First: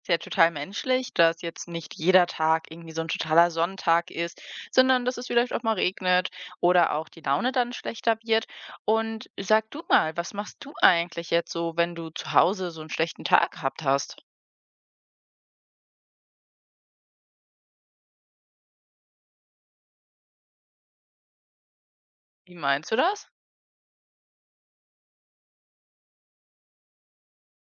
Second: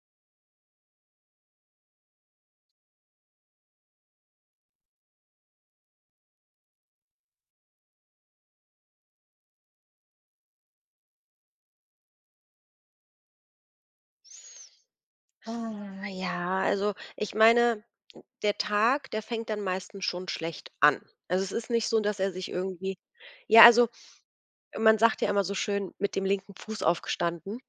Ist ja total menschlich, dass jetzt nicht jeder Tag irgendwie so ein totaler Sonntag ist, sondern dass es vielleicht auch mal regnet oder auch die Laune dann schlechter wird. Und sag du mal, was machst du eigentlich jetzt so, wenn du zu Hause so einen schlechten Tag gehabt hast? Ah, ja, also ich meine, der Tag, der fängt dann meistens schon schlecht an. Also es ist nicht so, dass er sich Wie meinst du irgendwie – das? ja, also man sagt ja immer so schön: „Mit dem linken Fuß aufgestanden."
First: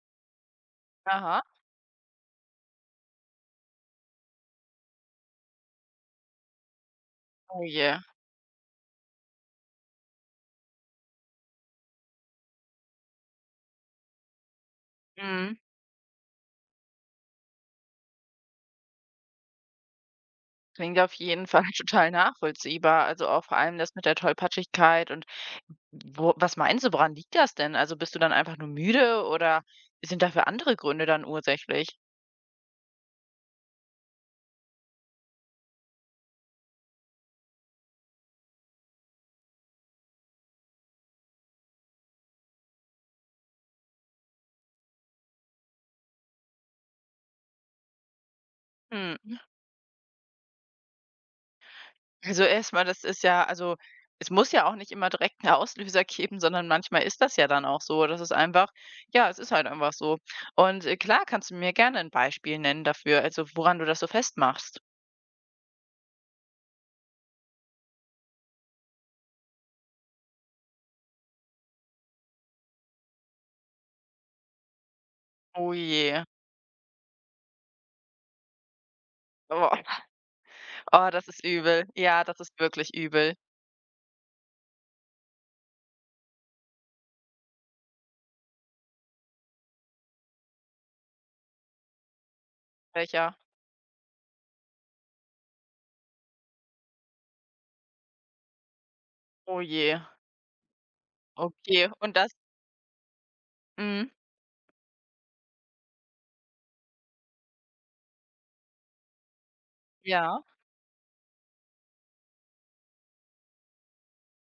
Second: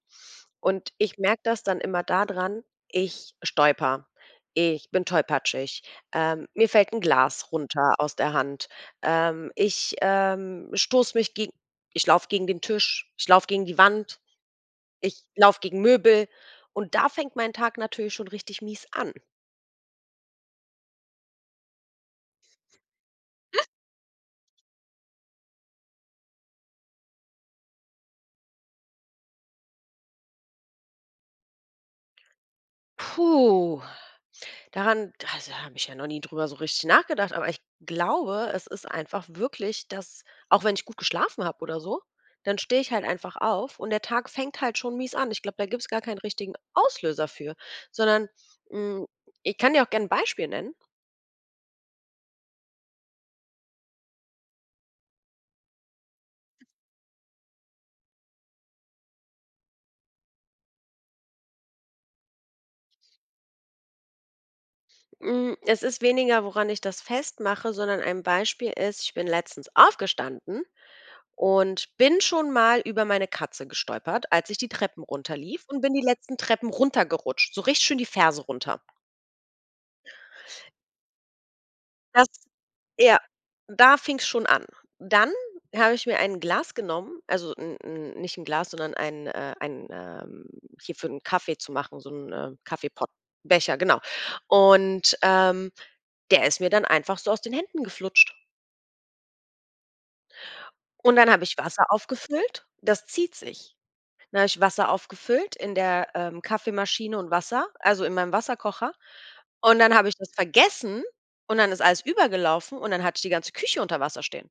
Und ich Aha, merke das dann immer da dran: ich stolper, ich bin tollpatschig, mir fällt ein Glas oh runter je. aus der Hand, ähm, ich, ähm, stoße mich gegen ich laufe gegen den Tisch, ich laufe gegen die Wand. Ich Mhm. laufe gegen Möbel, und da fängt mein Tag natürlich schon richtig mies an. Klingt auf jeden Fall total nachvollziehbar. Also, auch vor allem das mit der Tollpatschigkeit und wo was meinst du, woran liegt das denn? Also, bist du dann einfach nur müde oder sind dafür andere Gründe dann ursächlich? Puh, daran also, da habe ich ja noch nie drüber so richtig nachgedacht, aber ich glaube, es ist einfach wirklich, dass, auch wenn ich gut geschlafen habe oder so, dann stehe ich halt einfach auf und der Tag fängt halt schon mies an. Ich glaube, da gibt's gar keinen richtigen Auslöser für, sondern hm, Hm. ich kann dir auch gerne 'n Beispiel nennen. Also erstmal, das ist ja also, es muss ja auch nicht immer direkt 'n Auslöser geben, sondern manchmal ist das ja dann auch so. Das ist einfach ja, es ist halt einfach so. Und, klar kannst du mir gerne ein Beispiel nennen dafür, also woran du das so festmachst. Es ist weniger, woran ich das festmache, sondern ein Beispiel ist: ich bin letztens aufgestanden und bin schon mal über meine Katze gestolpert, als ich die Treppen runterlief, Oh und bin die je. letzten Treppen runtergerutscht, so richtig schön die Ferse runter. Oh, oh, das ist übel. Ja, Das das ist wirklich Ja, übel. da fing es schon an. Dann habe ich mir ein Glas genommen, also 'n nicht ein Glas, sondern ein, hier, für einen Kaffee zu machen, so 'n, Kaffeepot – Welcher? Becher, genau. Und, der ist mir dann einfach so aus den Händen geflutscht. Oh je. Und dann habe ich Wasser Okay. Und das aufgefüllt, das zieht sich. mhm, Dann habe ich Wasser aufgefüllt in der Kaffeemaschine und Wasser, also in meinem Wasserkocher. Und dann habe ich das ja. vergessen, und dann ist alles übergelaufen, und dann hatte ich die ganze Küche unter Wasser stehen.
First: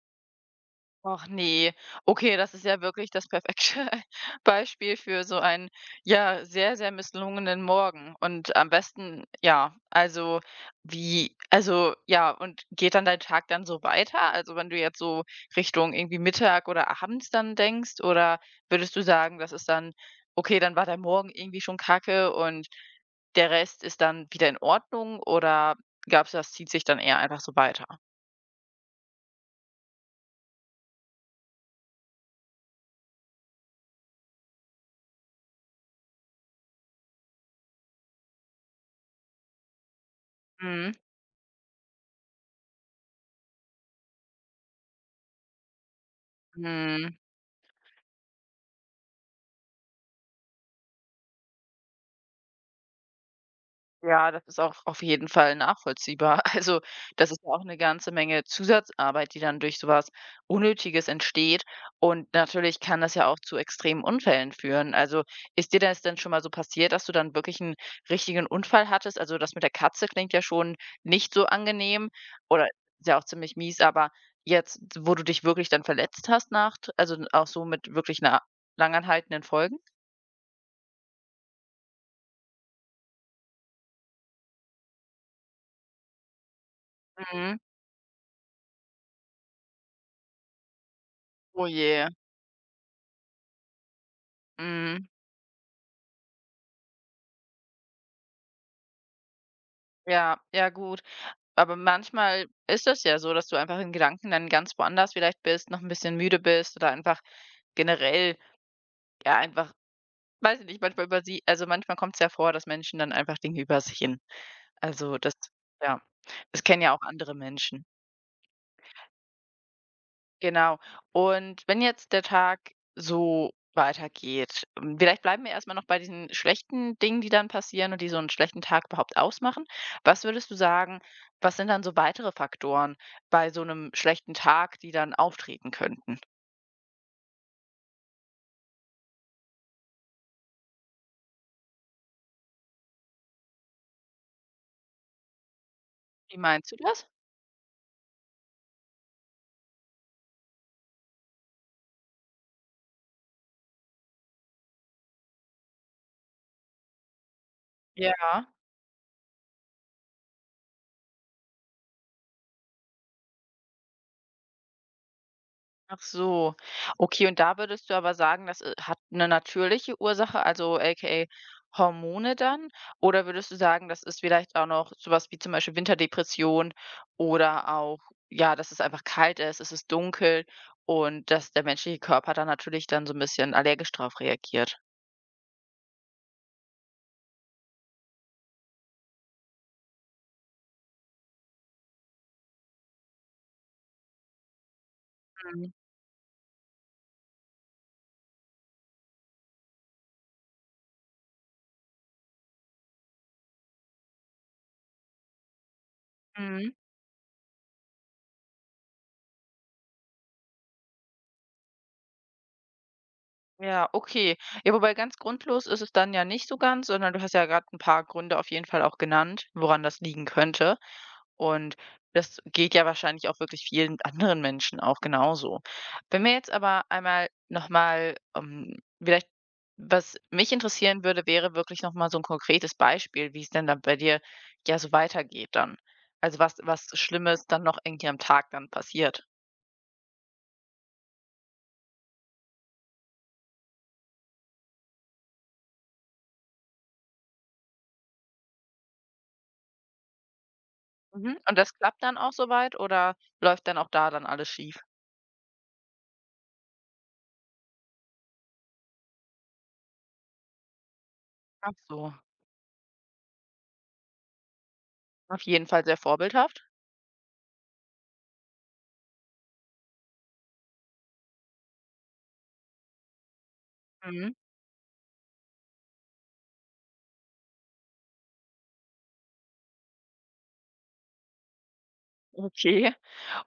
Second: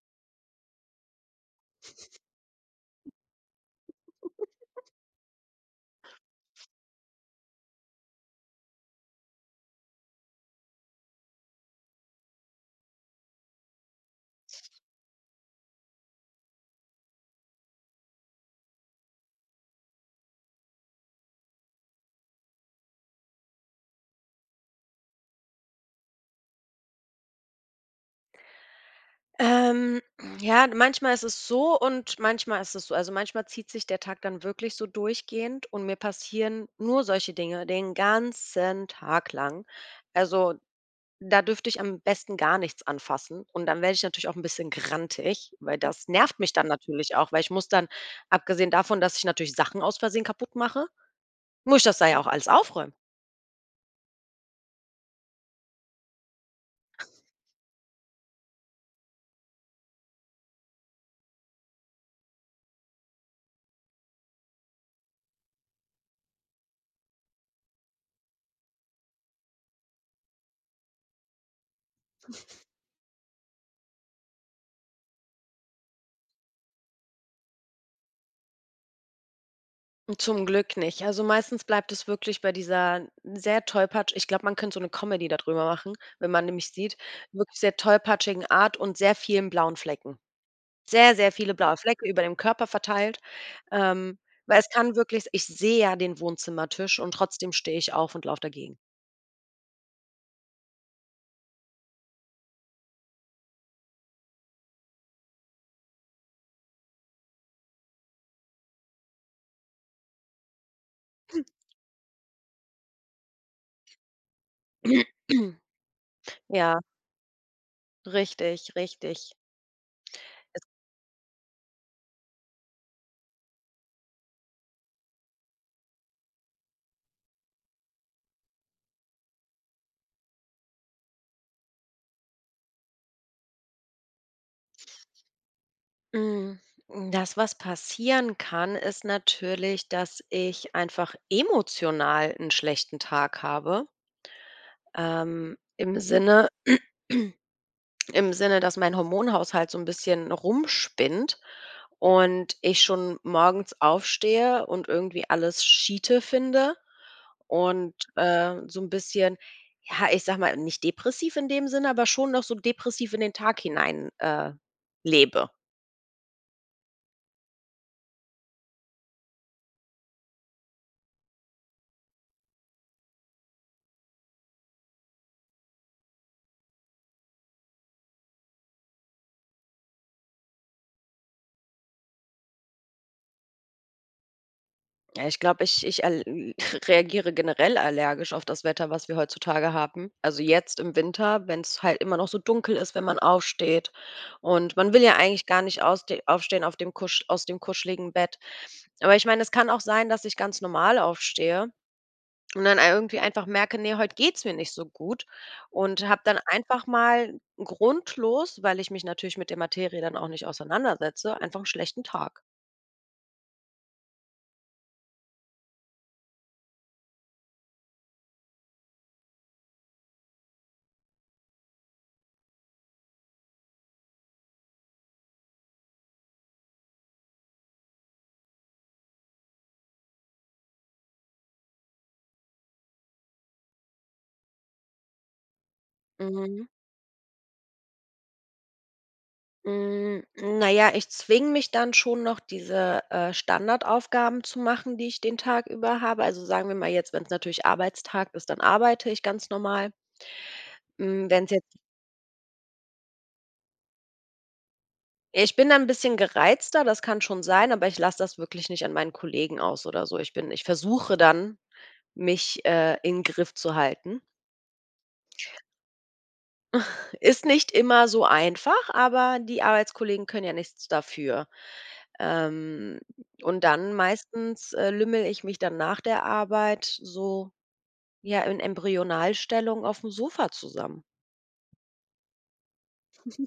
Ach nee, okay, das ist ja wirklich das perfekte Beispiel für so einen, ja, sehr, sehr misslungenen Morgen. Und am besten ja, also wie also ja, und geht dann dein Tag dann so weiter? Also, wenn du jetzt so Richtung irgendwie Mittag oder abends dann denkst oder würdest du sagen, das ist dann okay, dann war der Morgen irgendwie schon kacke und der Rest ist dann wieder in Ordnung oder gab's das zieht sich dann eher einfach so weiter? Ähm, ja, manchmal ist es so und manchmal ist es so. Also, manchmal zieht sich der Tag dann wirklich so durchgehend und mir passieren nur solche Dinge den ganzen Tag lang. Also, Mhm, da dürfte ich am besten gar nichts anfassen, und dann werde ich natürlich auch 'n bisschen grantig, weil das nervt mich dann natürlich mhm. auch, weil ich muss dann, abgesehen davon, dass ich natürlich Sachen aus Versehen kaputt mache, muss ich das da ja auch alles aufräumen. Ja, das ist auch auf jeden Fall nachvollziehbar. Also, das ist ja auch eine ganze Menge Zusatzarbeit, die dann durch sowas Unnötiges entsteht. Und natürlich kann das ja auch zu extremen Unfällen führen. Also, ist dir das denn schon mal so passiert, dass du dann wirklich einen richtigen Unfall hattest? Also, das mit der Katze klingt ja schon nicht so angenehm oder ist ja auch ziemlich mies, aber jetzt, wo du dich wirklich dann verletzt hast nach also, auch so mit wirklich 'ner langanhaltenden Folgen? Zum Glück nicht. Also, meistens bleibt es wirklich bei dieser sehr tollpatsch– ich glaube, man könnte so 'ne Comedy da drüber machen, wenn man nämlich sieht, Mhm. wirklich sehr tollpatschigen Art und sehr vielen blauen Flecken. Sehr, sehr viele Oh blaue Flecke je. über dem Körper verteilt, ähm, weil es kann Mhm. wirklich – ich sehe ja den Wohnzimmertisch und trotzdem stehe ich auf und laufe dagegen. Ja, ja gut. Aber manchmal ist das ja so, dass du einfach in Gedanken dann ganz woanders vielleicht bist, noch ein bisschen müde bist oder einfach generell, ja, einfach weiß ich nicht, manchmal über sie also, manchmal kommt es ja vor, dass Menschen dann einfach Dinge übersehen. Also, das ja, das Ja, kennen ja auch andere Menschen. richtig, richtig. Genau. Und wenn jetzt der Tag so weitergeht, vielleicht bleiben wir erstmal noch bei diesen schlechten Dingen, die dann passieren und die so einen schlechten Tag überhaupt ausmachen. Was würdest du sagen, was sind dann so weitere Faktoren bei so einem schlechten Tag, die dann auftreten könnten? Hm, Das, was passieren kann, ist natürlich, dass ich einfach emotional einen schlechten Tag habe, ähm, im Mhm. Wie Sinne meinst du das? im Sinne, dass mein Hormonhaushalt so ein bisschen rumspinnt und ich schon morgens aufstehe und irgendwie alles Schiete finde und, Ja. So ein bisschen, ja, ich sag mal, nicht depressiv in dem Sinne, aber schon noch so depressiv in den Tag hinein, lebe. Ach so. Okay, und da würdest du aber sagen, das, hat eine natürliche Ursache, also AKA Hormone dann? Oder würdest du sagen, das ist vielleicht auch noch sowas wie zum Beispiel Winterdepression oder auch, ja, dass es einfach kalt ist, es ist dunkel und dass der menschliche Körper dann natürlich dann so ein bisschen allergisch drauf reagiert? Ja, ich glaube, ich ich al reagiere generell allergisch auf das Wetter, was wir heutzutage haben. Also, jetzt im Winter, wenn es halt immer noch so dunkel ist, wenn man aufsteht und man will ja eigentlich gar Mhm. nicht ausste aufstehen, auf dem kusch aus dem kuscheligen Bett. Aber ich meine, es kann auch sein, dass ich ganz normal aufstehe und dann irgendwie einfach merke: „Nee, heute geht's mir nicht so gut", und habe dann Mhm. einfach mal grundlos, weil ich mich natürlich mit der Materie dann auch nicht auseinandersetze, einfach 'n schlechten Tag. Ja, okay. Ja, wobei ganz grundlos ist es dann ja nicht so ganz, sondern du hast ja gerade ein paar Gründe auf jeden Fall auch genannt, woran das liegen könnte. Und das geht ja wahrscheinlich auch wirklich vielen anderen Menschen auch genauso. Wenn wir jetzt aber einmal noch mal, vielleicht was mich interessieren würde, wäre wirklich noch mal so ein konkretes Beispiel, wie es denn dann bei dir, ja, so weitergeht dann. Also, was Mhm. was Schlimmes dann noch irgendwie am Tag dann passiert. Hm, na ja, ich zwinge mich dann schon noch, diese, Standardaufgaben zu machen, die ich den Tag über habe. Also, sagen wir mal jetzt, wenn es natürlich Arbeitstag ist, dann arbeite ich ganz normal. Hm, Mhm. wenn's Und das jetzt klappt dann auch so weit oder läuft dann auch da dann alles schief? Ich bin dann ein bisschen gereizter, das kann schon sein, aber ich lasse das wirklich nicht an meinen Kollegen aus oder so. Ich versuche dann, Ach so, mich, in Griff zu halten. auf jeden Fall sehr vorbildhaft. Ist nicht immer so einfach, aber die Arbeitskollegen können ja nichts dafür. Ähm, und dann Mhm, meistens, lümmle ich mich dann nach der Arbeit so, ja, in Embryonalstellung auf dem Sofa zusammen. okay.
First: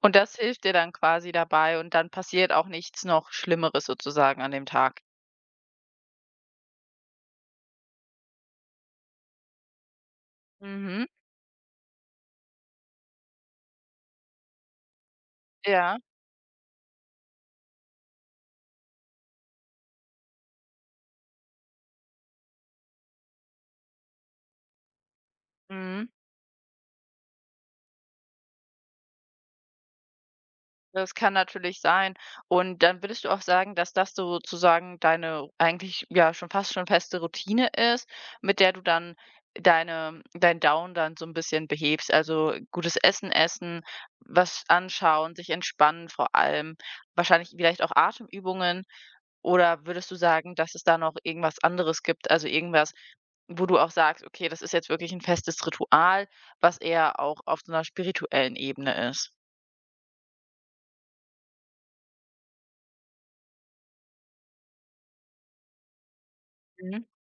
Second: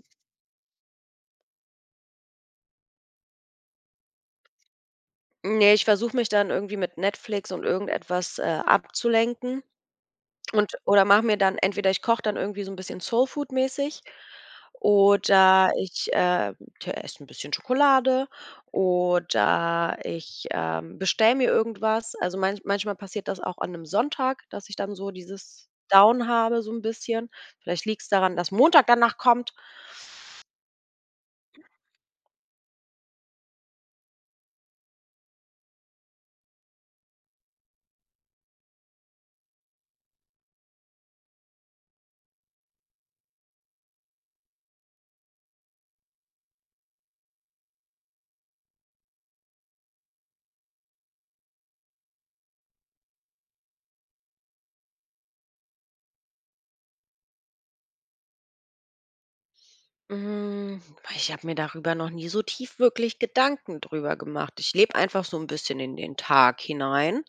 Und das hilft dir dann quasi dabei und dann passiert auch nichts noch Schlimmeres sozusagen an dem Tag? Ne, ich versuche mich dann irgendwie mit Netflix und irgendetwas, abzulenken. Und oder Mhm, mache mir dann entweder – ich koche dann irgendwie so 'n bisschen Soulfood-mäßig, oder ja, ich, t esse 'n bisschen Schokolade, oder ich, bestelle mir irgendwas. Also, manchmal passiert das auch an 'nem Sonntag, dass ich dann so dieses mhm. Down habe so 'n bisschen. Vielleicht liegt's daran, dass Montag danach kommt. Das kann natürlich sein. Und dann würdest du auch sagen, dass das so sozusagen deine eigentlich, ja, schon fast schon feste Routine ist, mit der du dann dein Down dann so ein bisschen behebst, also gutes Essen essen, was anschauen, sich entspannen vor allem, wahrscheinlich vielleicht auch Atemübungen. Oder würdest du sagen, dass es da noch irgendwas anderes gibt, also irgendwas, wo du auch sagst: „Okay, das ist jetzt wirklich ein festes Ritual, was eher auch auf so einer spirituellen Ebene ist?" Hm, Ich habe mir darüber noch nie so tief wirklich Gedanken drüber gemacht. Ich lebe einfach so ein bisschen in den Tag Mhm. hinein.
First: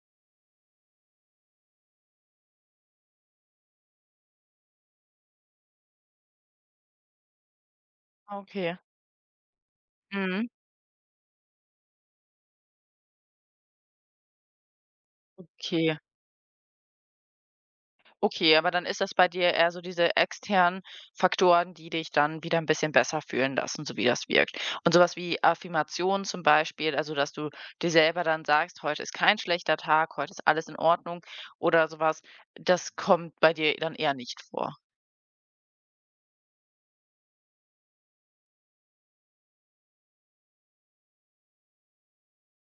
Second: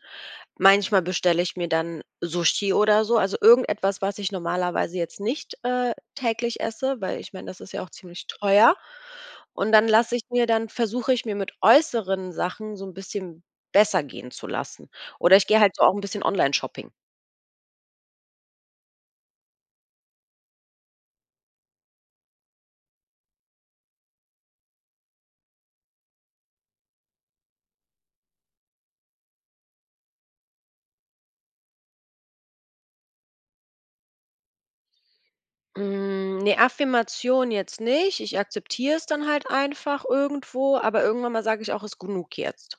Manchmal bestelle ich mir dann Sushi oder so, also irgendetwas, was ich normalerweise jetzt nicht, täglich esse, weil ich meine, das ist ja auch ziemlich teuer. Okay. Und dann lasse ich mir Mhm. dann versuche ich, mir mit äußeren Sachen so ein bisschen besser gehen zu lassen. Oder ich gehe halt so auch Okay. ein bisschen Online-Shopping. Okay, aber dann ist das bei dir eher so diese externen Faktoren, die dich dann wieder ein bisschen besser fühlen lassen, so wie das wirkt. Und sowas wie Affirmationen zum Beispiel, also, dass du dir selber dann sagst: „Heute ist kein schlechter Tag, heute ist alles in Ordnung" oder sowas, das kommt bei dir dann eher nicht vor? Ne, Affirmation jetzt nicht. Ich akzeptiere es dann halt einfach irgendwo, aber irgendwann mal sage ich auch: „Ist genug jetzt."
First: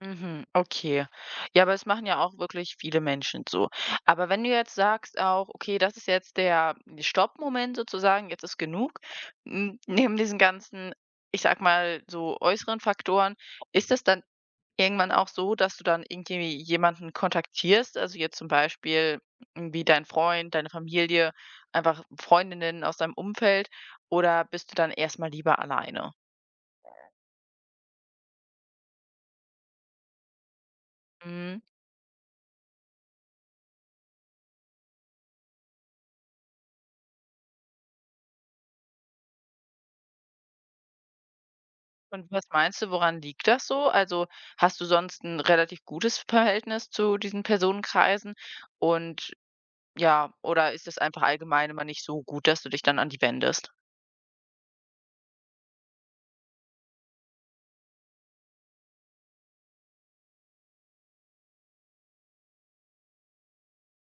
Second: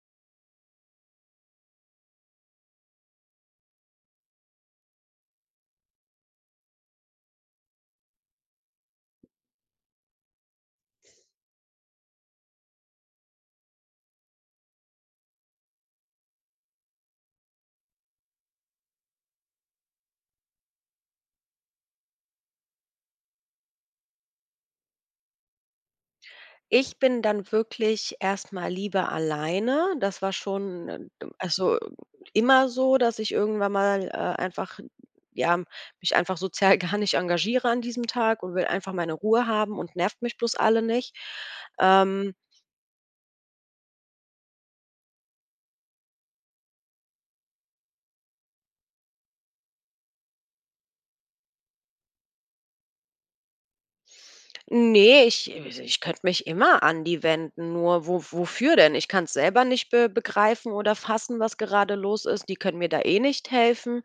Mhm, okay. Ja, aber es machen ja auch wirklich viele Menschen so. Aber wenn du jetzt sagst auch: „Okay, das ist jetzt der Stoppmoment sozusagen, jetzt ist genug." Hm, neben diesen ganzen, ich sag mal, so äußeren Faktoren, ist das dann irgendwann auch so, dass du dann irgendwie jemanden kontaktierst? Also, jetzt zum Beispiel irgendwie dein Freund, deine Familie, einfach Freundinnen aus deinem Umfeld oder bist du dann erstmal lieber alleine? Ich bin dann wirklich erst mal lieber alleine. Das war schon, Mhm. also, immer so, dass ich irgendwann mal, einfach, ja, mich einfach sozial gar nicht engagiere an diesem Tag und will einfach meine Ruhe haben und nervt mich bloß alle nicht. Und Ähm was meinst du, woran liegt das so? Also, hast du sonst ein relativ gutes Verhältnis zu diesen Personenkreisen? Und ja oder ist es einfach allgemein immer nicht so gut, dass du dich dann an die wendest? Ne, ich könnte mich immer an die wenden, nur wo wofür denn? Ich kann es selber nicht be begreifen oder fassen, was gerade los ist. Die können mir da eh nicht helfen,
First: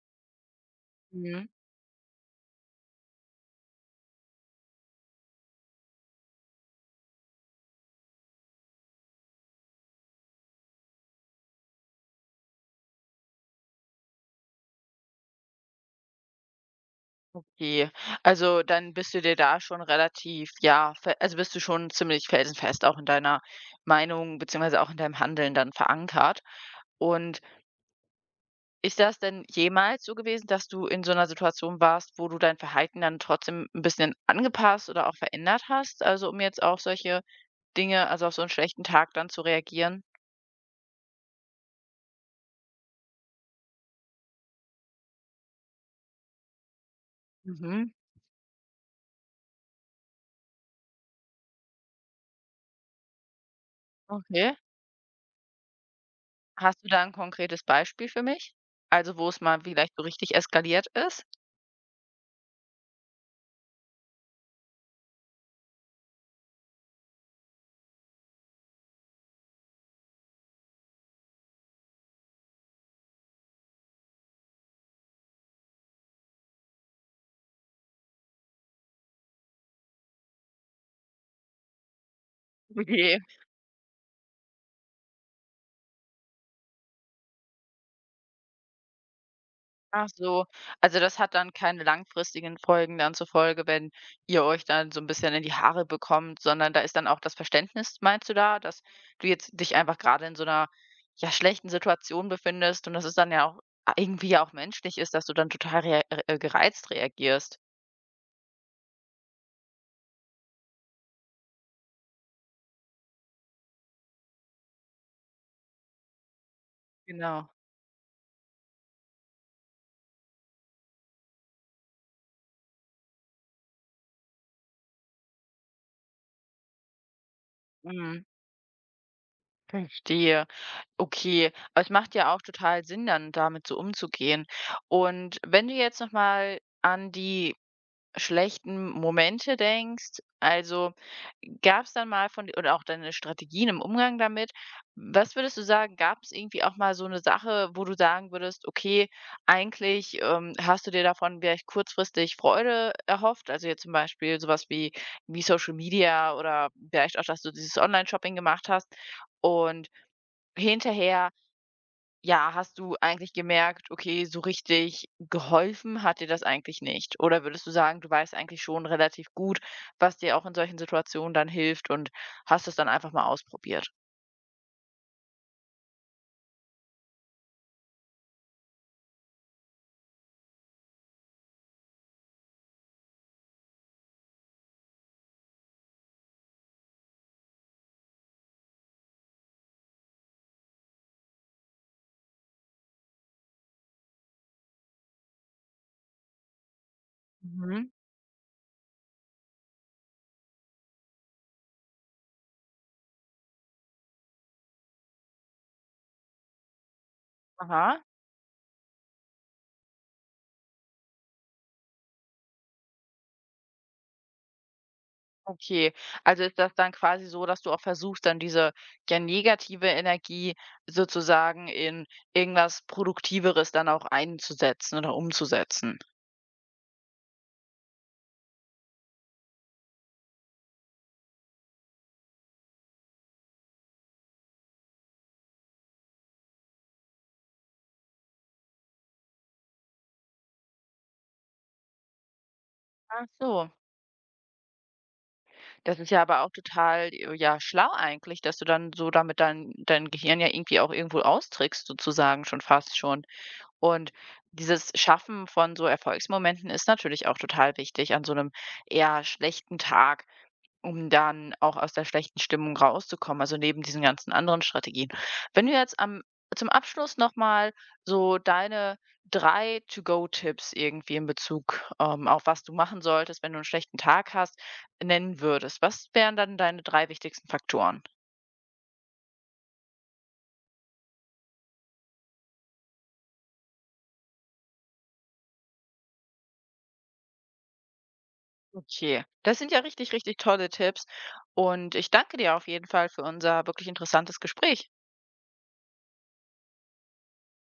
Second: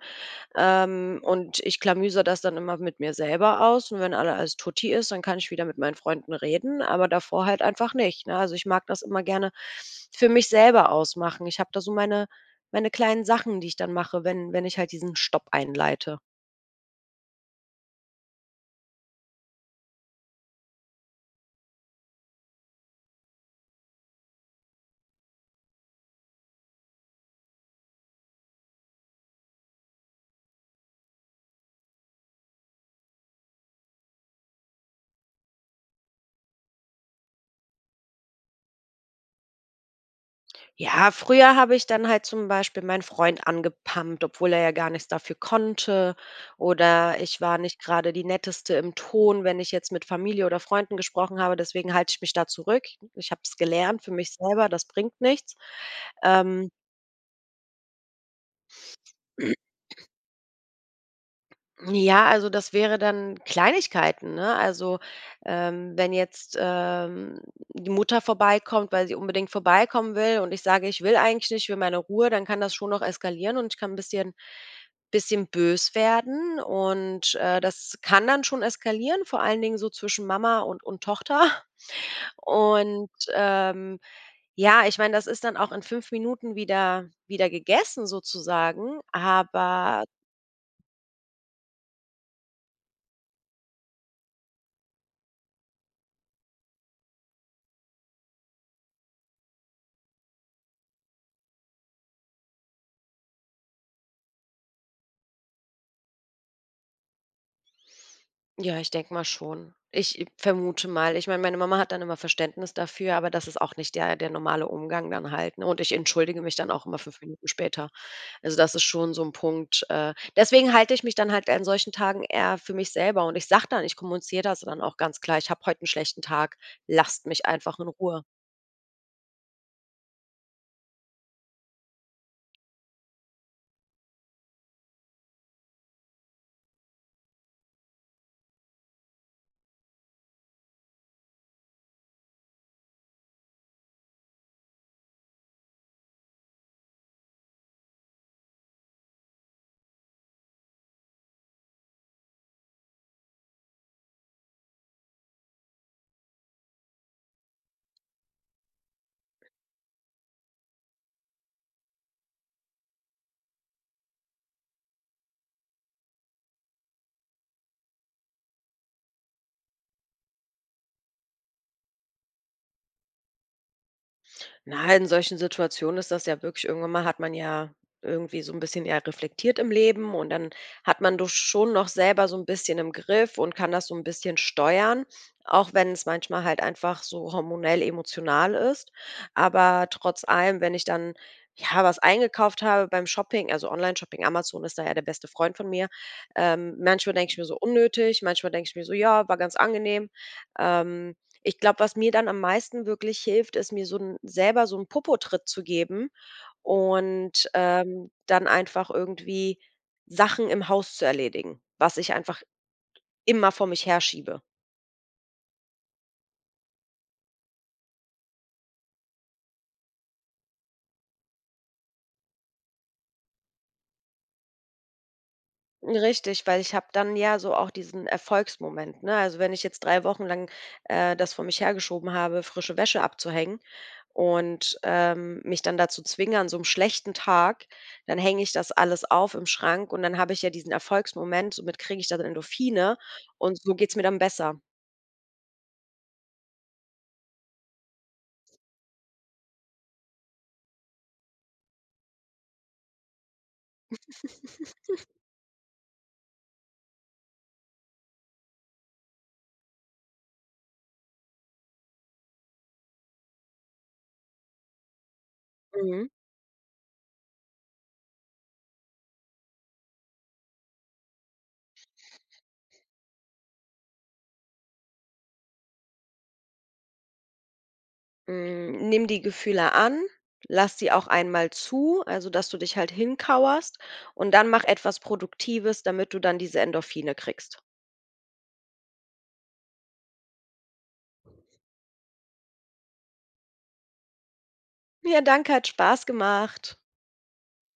Mhm. und ich klamüse das dann immer mit mir selber aus, und wenn alles tutti ist, dann kann ich wieder mit meinen Freunden reden, aber davor halt einfach nicht, ne? Also, ich mag das immer gerne für mich selber ausmachen. Ich habe da so meine kleinen Sachen, die ich dann mache, wenn ich halt diesen Stopp einleite. Okay. Also, dann bist du dir da schon relativ, ja, fe also, bist du schon ziemlich felsenfest auch in deiner Meinung beziehungsweise auch in deinem Handeln dann verankert. Und ist das denn jemals so gewesen, dass du in so einer Situation warst, wo du dein Verhalten dann trotzdem ein bisschen angepasst oder auch verändert hast? Also, um jetzt auf solche Dinge also, auf so einen schlechten Tag dann zu reagieren? Ja, früher habe ich dann halt zum Beispiel meinen Freund angepammt, obwohl er ja gar nichts dafür konnte. Oder ich war nicht Mhm, gerade die Netteste im Ton, wenn ich jetzt mit Familie oder Freunden gesprochen habe. Deswegen halte ich mich da zurück. Ich habe es gelernt für mich okay. selber, das bringt nichts. Ähm Hast du da ein konkretes Beispiel für mich? Also, wo es mal vielleicht so richtig eskaliert ist? Ja, also das wäre dann Kleinigkeiten, ne? Also, wenn jetzt, die Mutter vorbeikommt, weil sie unbedingt vorbeikommen will und ich sage: „Ich will eigentlich nicht, ich will meine Ruhe", dann kann das schon noch eskalieren und ich kann 'n bisschen bös werden, und, das kann dann schon eskalieren, vor allen Dingen so zwischen Mama und Tochter. Und, Okay. Ja, ich meine, das ist dann auch in 5 Minuten wieder gegessen sozusagen. Aber Ach so. Also, das hat dann keine langfristigen Folgen dann zur Folge, wenn ihr euch dann so ein bisschen in die Haare bekommt, sondern da ist dann auch das Verständnis, meinst du da, dass du jetzt dich einfach gerade in so einer ja, schlechten Situation befindest und dass es dann ja auch a irgendwie ja auch menschlich ist, dass du dann total rea gereizt reagierst? ja, ich denke mal schon. Ich vermute mal. Ich meine, meine Mama hat dann immer Verständnis dafür, aber das ist auch nicht der normale Umgang dann halt, ne? Und ich entschuldige mich dann auch immer 5 Minuten Genau. später. Also, das ist schon so ein Punkt, deswegen halte ich mich dann halt an solchen Tagen eher für mich selber, und ich kommuniziere das dann auch ganz klar: „Ich habe heute einen schlechten Tag, lasst mich einfach in Ruhe." Mhm. Verstehe. Okay, aber es macht ja auch total Sinn, dann damit so umzugehen. Und wenn du jetzt noch mal an die schlechten Momente denkst? Also gab es dann mal von dir, oder auch deine Strategien im Umgang damit. Was würdest du sagen, gab es irgendwie auch mal so eine Sache, wo du sagen würdest: „Okay, eigentlich, hast du dir davon vielleicht kurzfristig Freude erhofft?" Also jetzt zum Beispiel sowas wie Social Media oder vielleicht auch, dass du dieses Online-Shopping gemacht hast und hinterher ja, hast du eigentlich gemerkt, okay, so richtig geholfen hat dir das eigentlich nicht? Oder würdest du sagen, du weißt eigentlich schon relativ gut, was dir auch in solchen Situationen dann hilft und hast es dann einfach mal ausprobiert? Na, in solchen Situationen ist das ja wirklich – irgendwann mal hat man ja irgendwie so ein bisschen, ja, reflektiert im Leben, und dann hat man doch schon noch selber so ein bisschen im Griff und kann das so ein bisschen steuern, auch wenn es manchmal halt einfach so hormonell emotional ist. Aber trotz allem, wenn ich dann, ja, was eingekauft habe beim Shopping – also Online-Shopping, Amazon ist da ja der beste Freund von mir. Manchmal denke ich mir so: Mhm. „Unnötig", manchmal denke ich mir so: „Ja, war ganz angenehm." Ähm. Ich glaube, was mir dann am meisten wirklich hilft, ist, mir so 'n selber so einen Popotritt zu geben und, Aha. Dann einfach irgendwie Sachen im Haus zu erledigen, was ich einfach immer vor mich herschiebe. Okay. Also ist das dann quasi so, dass du auch versuchst, dann diese ja negative Energie sozusagen in irgendwas Produktiveres dann auch einzusetzen oder umzusetzen? Richtig, weil ich habe dann ja so auch diesen Erfolgsmoment, ne? Also, wenn ich jetzt 3 Wochen lang, das vor mich hergeschoben habe, frische Wäsche abzuhängen, und, mich dann dazu zwinge an so einem schlechten Tag, dann hänge ich das alles auf im Schrank, und dann habe ich ja diesen Erfolgsmoment, somit kriege ich dann Endorphine Ach und so. so geht's mir dann besser. Das ist ja aber auch total, ja, schlau eigentlich, dass du dann so damit dein Gehirn ja irgendwie auch irgendwo austrickst sozusagen schon fast schon. Und dieses Schaffen von so Erfolgsmomenten ist natürlich auch total wichtig an so einem eher schlechten Tag. Um dann auch aus der schlechten Stimmung rauszukommen, also neben diesen ganzen anderen Strategien. Wenn du jetzt Mhm. am zum Abschluss noch mal so deine 3 To-Go-Tipps irgendwie in Bezug, auf was du machen solltest, wenn du einen schlechten Tag hast, nennen würdest. Was wären dann deine 3 wichtigsten Faktoren? Nimm die Gefühle an, lass sie auch einmal zu, also, dass du dich halt hinkauerst, und dann mach etwas Produktives, damit du dann diese Endorphine kriegst. Okay, das sind ja richtig, richtig tolle Tipps und ich danke dir auf jeden Fall für unser wirklich interessantes Gespräch. Ja, danke, hat Spaß gemacht.